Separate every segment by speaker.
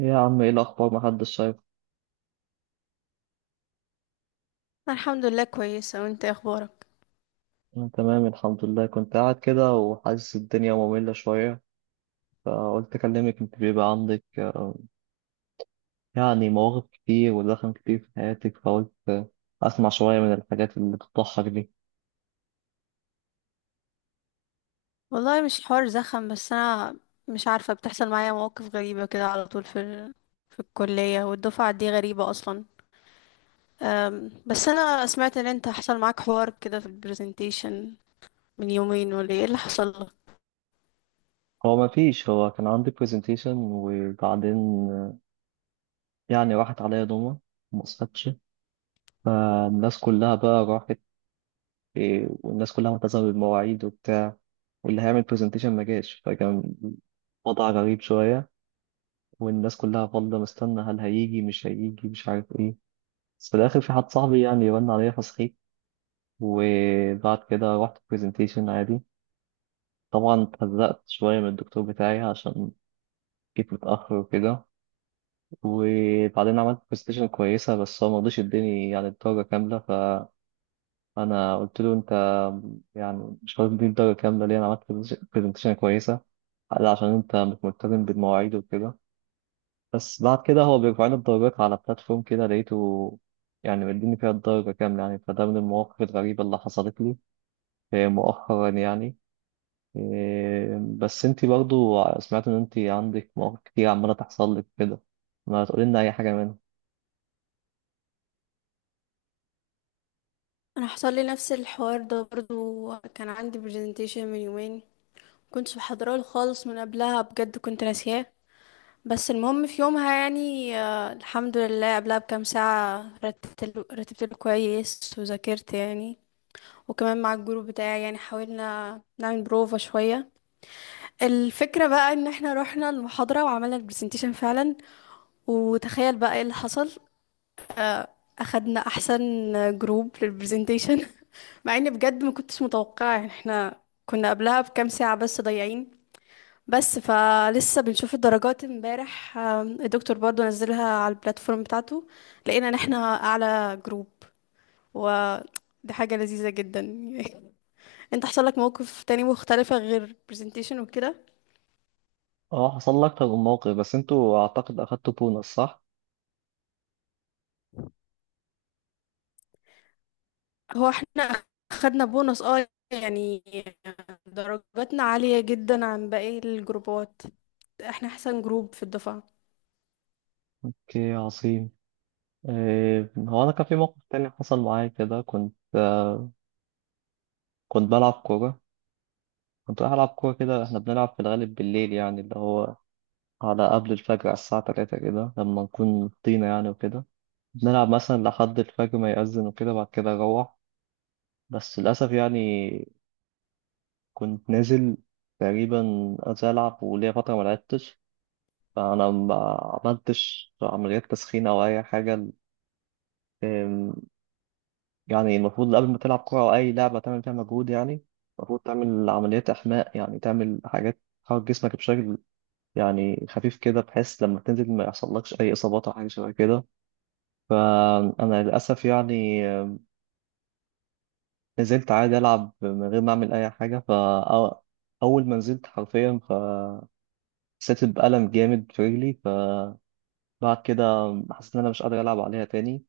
Speaker 1: إيه يا عم، ايه الاخبار؟ محدش شايف.
Speaker 2: أنا الحمد لله كويسة، وانت إيه اخبارك؟
Speaker 1: انا تمام الحمد لله، كنت قاعد كده وحاسس الدنيا مملة شوية، فقلت اكلمك. انت بيبقى عندك يعني مواقف كتير ودخل كتير في حياتك، فقلت اسمع شوية من الحاجات اللي بتضحك دي.
Speaker 2: والله مش حوار زخم، بس انا مش عارفة، بتحصل معايا مواقف غريبة كده على طول في الكلية، والدفعة دي غريبة اصلا. بس انا سمعت ان انت حصل معاك حوار كده في البرزنتيشن من يومين، ولا ايه اللي حصل لك؟
Speaker 1: هو ما فيش، هو كان عندي برزنتيشن، وبعدين آه، يعني راحت عليا دوما، ما صحتش. فالناس كلها بقى راحت، والناس كلها ملتزمة بالمواعيد وبتاع، واللي هيعمل برزنتيشن ما جاش. فكان وضع غريب شوية، والناس كلها فاضلة مستنى هل هيجي مش هيجي مش عارف ايه. بس في الآخر في حد صاحبي يعني رن عليا فصحيت، وبعد كده رحت برزنتيشن عادي. طبعا اتهزقت شوية من الدكتور بتاعي عشان جيت متأخر وكده. وبعدين عملت برزنتيشن كويسة، بس هو مرضيش يديني يعني الدرجة كاملة. فأنا قلت له، أنت يعني مش هتديني الدرجة كاملة ليه؟ أنا عملت برزنتيشن كويسة. قال عشان أنت مش ملتزم بالمواعيد وكده. بس بعد كده هو بيرفعني الدرجات على بلاتفورم، كده لقيته يعني مديني فيها الدرجة كاملة. يعني فده من المواقف الغريبة اللي حصلت لي مؤخرا يعني. بس انتي برضو سمعت ان انتي عندك مواقف كتير عمالة تحصل لك كده، ما تقولي لنا اي حاجة منها.
Speaker 2: انا حصل لي نفس الحوار ده برضو، كان عندي برزنتيشن من يومين كنتش بحضره خالص، من قبلها بجد كنت ناسياه. بس المهم في يومها يعني الحمد لله قبلها بكام ساعة رتبت له كويس وذاكرت يعني. وكمان مع الجروب بتاعي يعني حاولنا نعمل بروفا شوية. الفكرة بقى ان احنا رحنا المحاضرة وعملنا البرزنتيشن فعلا. وتخيل بقى ايه اللي حصل. آه، اخدنا احسن جروب للبرزنتيشن. مع اني بجد ما كنتش متوقعة، يعني احنا كنا قبلها بكام ساعة بس ضايعين. بس فلسه بنشوف الدرجات امبارح، الدكتور برضو نزلها على البلاتفورم بتاعته، لقينا ان احنا اعلى جروب، و دي حاجة لذيذة جدا. انت حصل لك موقف تاني مختلفة غير presentation وكده؟
Speaker 1: اه، حصل لك اكتر من موقف، بس انتوا اعتقد اخدتوا بونص، صح؟
Speaker 2: هو احنا خدنا بونص، اه، يعني درجاتنا عالية جدا عن باقي الجروبات، احنا احسن جروب في الدفعة.
Speaker 1: اوكي عظيم. هو انا كان في موقف تاني حصل معايا كده. كنت بلعب كورة. كنت رايح ألعب كورة كده، احنا بنلعب في الغالب بالليل، يعني اللي هو على قبل الفجر، على الساعة تلاتة كده، لما نكون طينة يعني وكده. بنلعب مثلا لحد الفجر ما يأذن وكده، بعد كده أروح. بس للأسف يعني كنت نازل، تقريبا عايز ألعب وليا فترة ما لعبتش، فأنا ما عملتش عمليات تسخين أو أي حاجة. أم، يعني المفروض قبل ما تلعب كورة أو أي لعبة تعمل فيها مجهود، يعني المفروض تعمل عمليات إحماء، يعني تعمل حاجات تحرك جسمك بشكل يعني خفيف كده، بحيث لما تنزل ما يحصلكش أي إصابات أو حاجة شبه كده. فأنا للأسف يعني نزلت عادي ألعب من غير ما أعمل أي حاجة، فأول ما نزلت حرفيا فحسيت بألم جامد في رجلي. فبعد كده حسيت إن أنا مش قادر ألعب عليها تاني،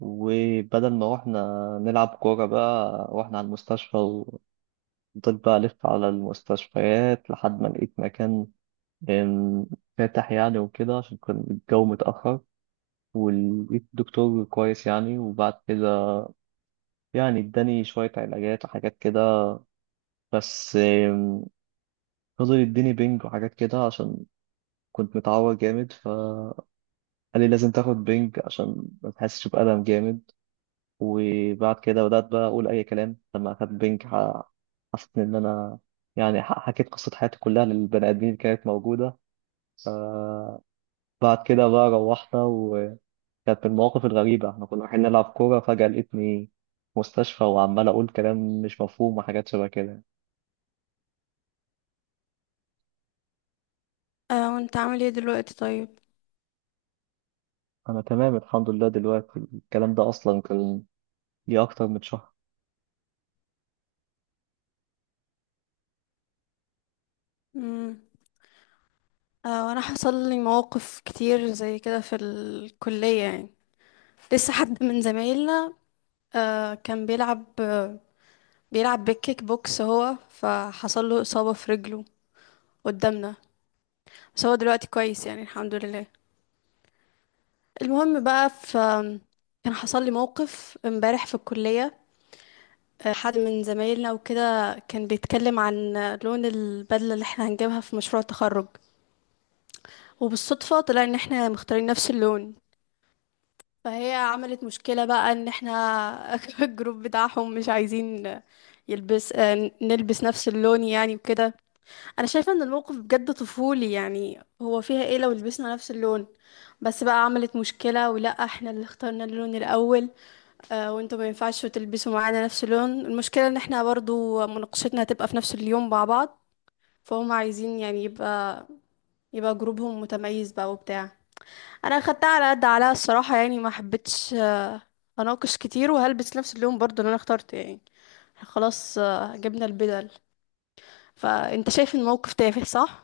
Speaker 1: وبدل ما روحنا نلعب كورة بقى روحنا على المستشفى. وفضلت بقى ألف على المستشفيات لحد ما لقيت مكان أم، فاتح يعني وكده، عشان كان الجو متأخر. ولقيت دكتور كويس يعني، وبعد كده يعني اداني شوية علاجات وحاجات كده. بس فضل يديني بينج وحاجات كده عشان كنت متعور جامد. فقال لي لازم تاخد بينج عشان ما تحسش بألم جامد. وبعد كده بدأت بقى أقول أي كلام لما أخدت بينج. حسيت إن أنا يعني حكيت قصة حياتي كلها للبني آدمين اللي كانت موجودة. بعد كده بقى روحنا، وكانت من المواقف الغريبة، احنا كنا رايحين نلعب كورة فجأة لقيتني في مستشفى وعمال أقول كلام مش مفهوم وحاجات شبه كده.
Speaker 2: اه، وانت عامل ايه دلوقتي؟ طيب.
Speaker 1: أنا تمام الحمد لله، دلوقتي الكلام ده أصلا كان ليه أكتر من شهر.
Speaker 2: مم. اه، وانا حصل لي مواقف كتير زي كده في الكلية يعني. لسه حد من زمايلنا كان بيلعب بالكيك بوكس، هو فحصل له إصابة في رجله قدامنا، بس هو دلوقتي كويس يعني، الحمد لله. المهم بقى، كان حصل لي موقف امبارح في الكلية. حد من زمايلنا وكده كان بيتكلم عن لون البدلة اللي احنا هنجيبها في مشروع التخرج، وبالصدفة طلع ان احنا مختارين نفس اللون. فهي عملت مشكلة بقى ان احنا الجروب بتاعهم مش عايزين يلبس آه، نلبس نفس اللون يعني وكده. انا شايفة ان الموقف بجد طفولي، يعني هو فيها ايه لو لبسنا نفس اللون؟ بس بقى عملت مشكلة، ولا احنا اللي اخترنا اللون الاول وانتوا ما ينفعش تلبسوا معانا نفس اللون. المشكلة ان احنا برضو مناقشتنا هتبقى في نفس اليوم مع بعض، فهم عايزين يعني يبقى جروبهم متميز بقى وبتاع. انا خدتها على قد عليها الصراحه، يعني ما حبيتش اناقش كتير، وهلبس نفس اللون برضو اللي انا اخترته يعني. إحنا خلاص جبنا البدل. فانت شايف الموقف تافه صح؟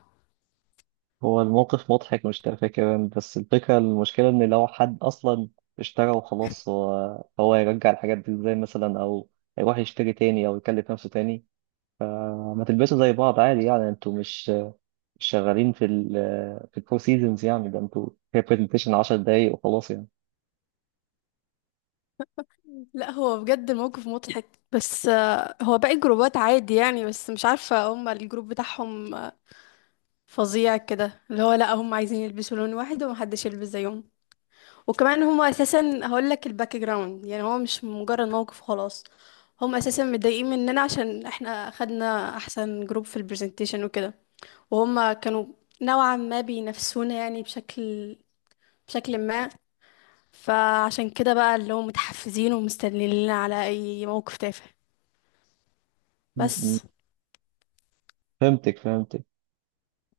Speaker 1: هو الموقف مضحك، مش تافه كمان. بس الفكرة المشكلة إن لو حد أصلا اشترى وخلاص، هو هيرجع الحاجات دي إزاي مثلا، أو هيروح يشتري تاني أو يكلف نفسه تاني. ما تلبسوا زي بعض عادي يعني، أنتوا مش شغالين في ال في الفور سيزونز يعني. ده أنتوا هي برزنتيشن 10 دقايق وخلاص يعني.
Speaker 2: لا هو بجد الموقف مضحك، بس هو باقي الجروبات عادي يعني، بس مش عارفه، هم الجروب بتاعهم فظيع كده، اللي هو لا هم عايزين يلبسوا لون واحد ومحدش يلبس زيهم. وكمان هما اساسا هقول لك الباك جراوند، يعني هو مش مجرد موقف خلاص. هم اساسا متضايقين مننا عشان احنا خدنا احسن جروب في البرزنتيشن وكده، وهم كانوا نوعا ما بينافسونا يعني، بشكل ما. فعشان كده بقى اللي هم متحفزين ومستنيين على اي موقف تافه،
Speaker 1: م- م.
Speaker 2: بس.
Speaker 1: فهمتك فهمتك.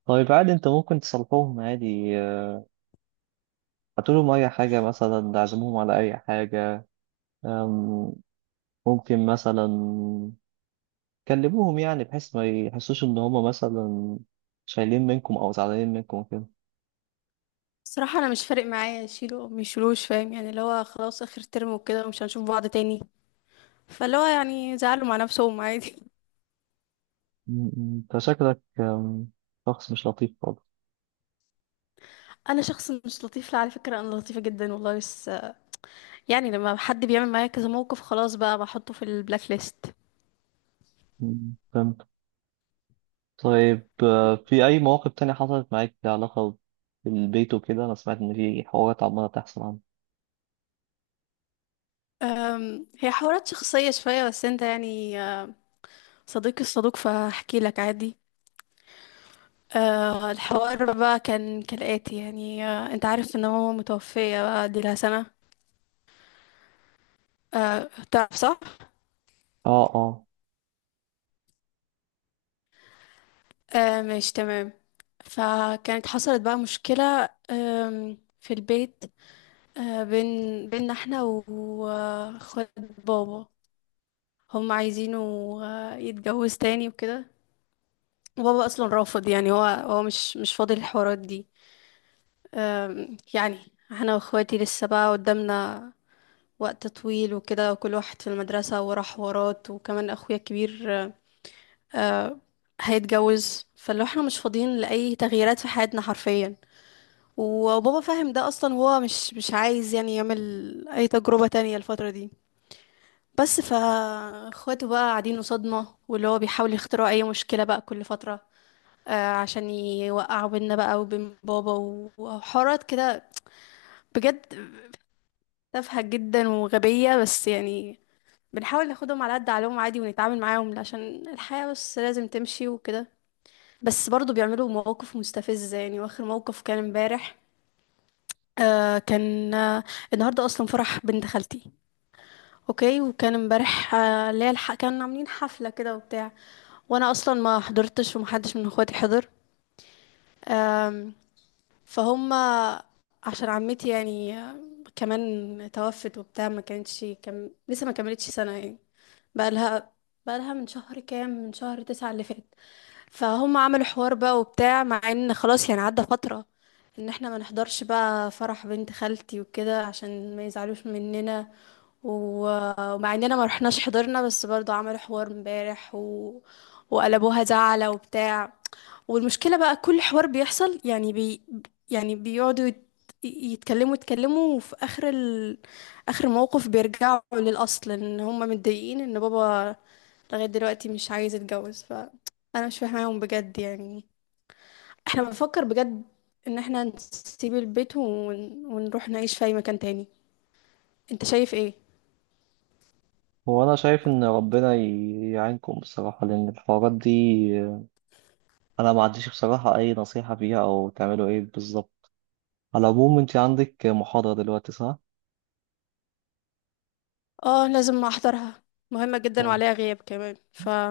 Speaker 1: طيب عادي، أنت ممكن تصلحوهم عادي، هاتولهم أي حاجة مثلا، عزموهم على أي حاجة. آم، ممكن مثلا كلموهم، يعني بحيث ما يحسوش ان هما مثلا شايلين منكم او زعلانين منكم وكده.
Speaker 2: صراحة انا مش فارق معايا يشيلوا او ميشيلوش، فاهم يعني، اللي هو خلاص اخر ترم وكده ومش هنشوف بعض تاني، فاللي هو يعني زعلوا مع نفسهم عادي.
Speaker 1: م- م. انت شكلك شخص مش لطيف خالص.
Speaker 2: انا شخص مش لطيف؟ لا، على فكره انا لطيفه جدا والله، بس يعني لما حد بيعمل معايا كذا موقف خلاص بقى بحطه في البلاك ليست.
Speaker 1: فهمت. طيب، في اي مواقف تانية حصلت معاك لها علاقة بالبيت وكده؟ انا سمعت ان في حوارات عمالة تحصل عنه.
Speaker 2: هي حوارات شخصيه شويه، بس انت يعني صديقي الصدوق فاحكي لك عادي. الحوار بقى كان كالاتي يعني، انت عارف ان ماما متوفيه بقى، دي لها سنه، أه، تعرف صح؟
Speaker 1: اه، اه.
Speaker 2: أه، ماشي تمام. فكانت حصلت بقى مشكله في البيت، أه، بين بيننا احنا واخوات بابا، هم عايزينه يتجوز تاني وكده، وبابا اصلا رافض، يعني هو مش فاضي الحوارات دي. يعني احنا واخواتي لسه بقى قدامنا وقت طويل وكده، كل واحد في المدرسة وراه حوارات، وكمان اخويا الكبير آه، هيتجوز. فلو احنا مش فاضيين لأي تغييرات في حياتنا حرفيا، وبابا فاهم ده اصلا، وهو مش عايز يعني يعمل اي تجربة تانية الفترة دي. بس فاخواته بقى قاعدين صدمة، واللي هو بيحاول يخترعوا أي مشكلة بقى كل فترة عشان يوقعوا بينا بقى وبين بابا، وحوارات كده بجد تافهة جدا وغبية، بس يعني بنحاول ناخدهم على قد عقلهم عادي ونتعامل معاهم عشان الحياة، بس لازم تمشي وكده. بس برضه بيعملوا مواقف مستفزة يعني، واخر موقف كان امبارح، كان النهاردة أصلا فرح بنت خالتي. اوكي. وكان امبارح اللي هي كانوا عاملين حفلة كده وبتاع، وانا اصلا ما حضرتش، ومحدش من اخواتي حضر. أم، فهم عشان عمتي يعني كمان توفت وبتاع، ما كانتش لسه ما كملتش سنة يعني، بقى لها بقى لها من شهر، كام، من شهر 9 اللي فات. فهم عملوا حوار بقى وبتاع، مع ان خلاص يعني عدى فترة ان احنا ما نحضرش بقى فرح بنت خالتي وكده عشان ما يزعلوش مننا، ومع اننا ما رحناش حضرنا، بس برضو عملوا حوار امبارح وقلبوها زعلة وبتاع. والمشكلة بقى كل حوار بيحصل يعني يعني بيقعدوا يتكلموا، وفي اخر اخر موقف بيرجعوا للاصل ان هم متضايقين ان بابا لغاية دلوقتي مش عايز يتجوز. انا مش فاهماهم بجد يعني. احنا بنفكر بجد ان احنا نسيب البيت ونروح نعيش في اي مكان تاني. انت شايف ايه؟
Speaker 1: هو انا شايف ان ربنا يعينكم بصراحة، لان الحوارات دي آه، انا ما عنديش بصراحة اي نصيحة فيها او تعملوا ايه بالظبط. على العموم، انت عندك محاضرة دلوقتي، صح؟
Speaker 2: اه، لازم احضرها، مهمة جدا
Speaker 1: طيب،
Speaker 2: وعليها غياب كمان،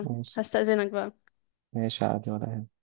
Speaker 1: ماشي.
Speaker 2: بقى.
Speaker 1: ماشي عادي، ولا يهمك.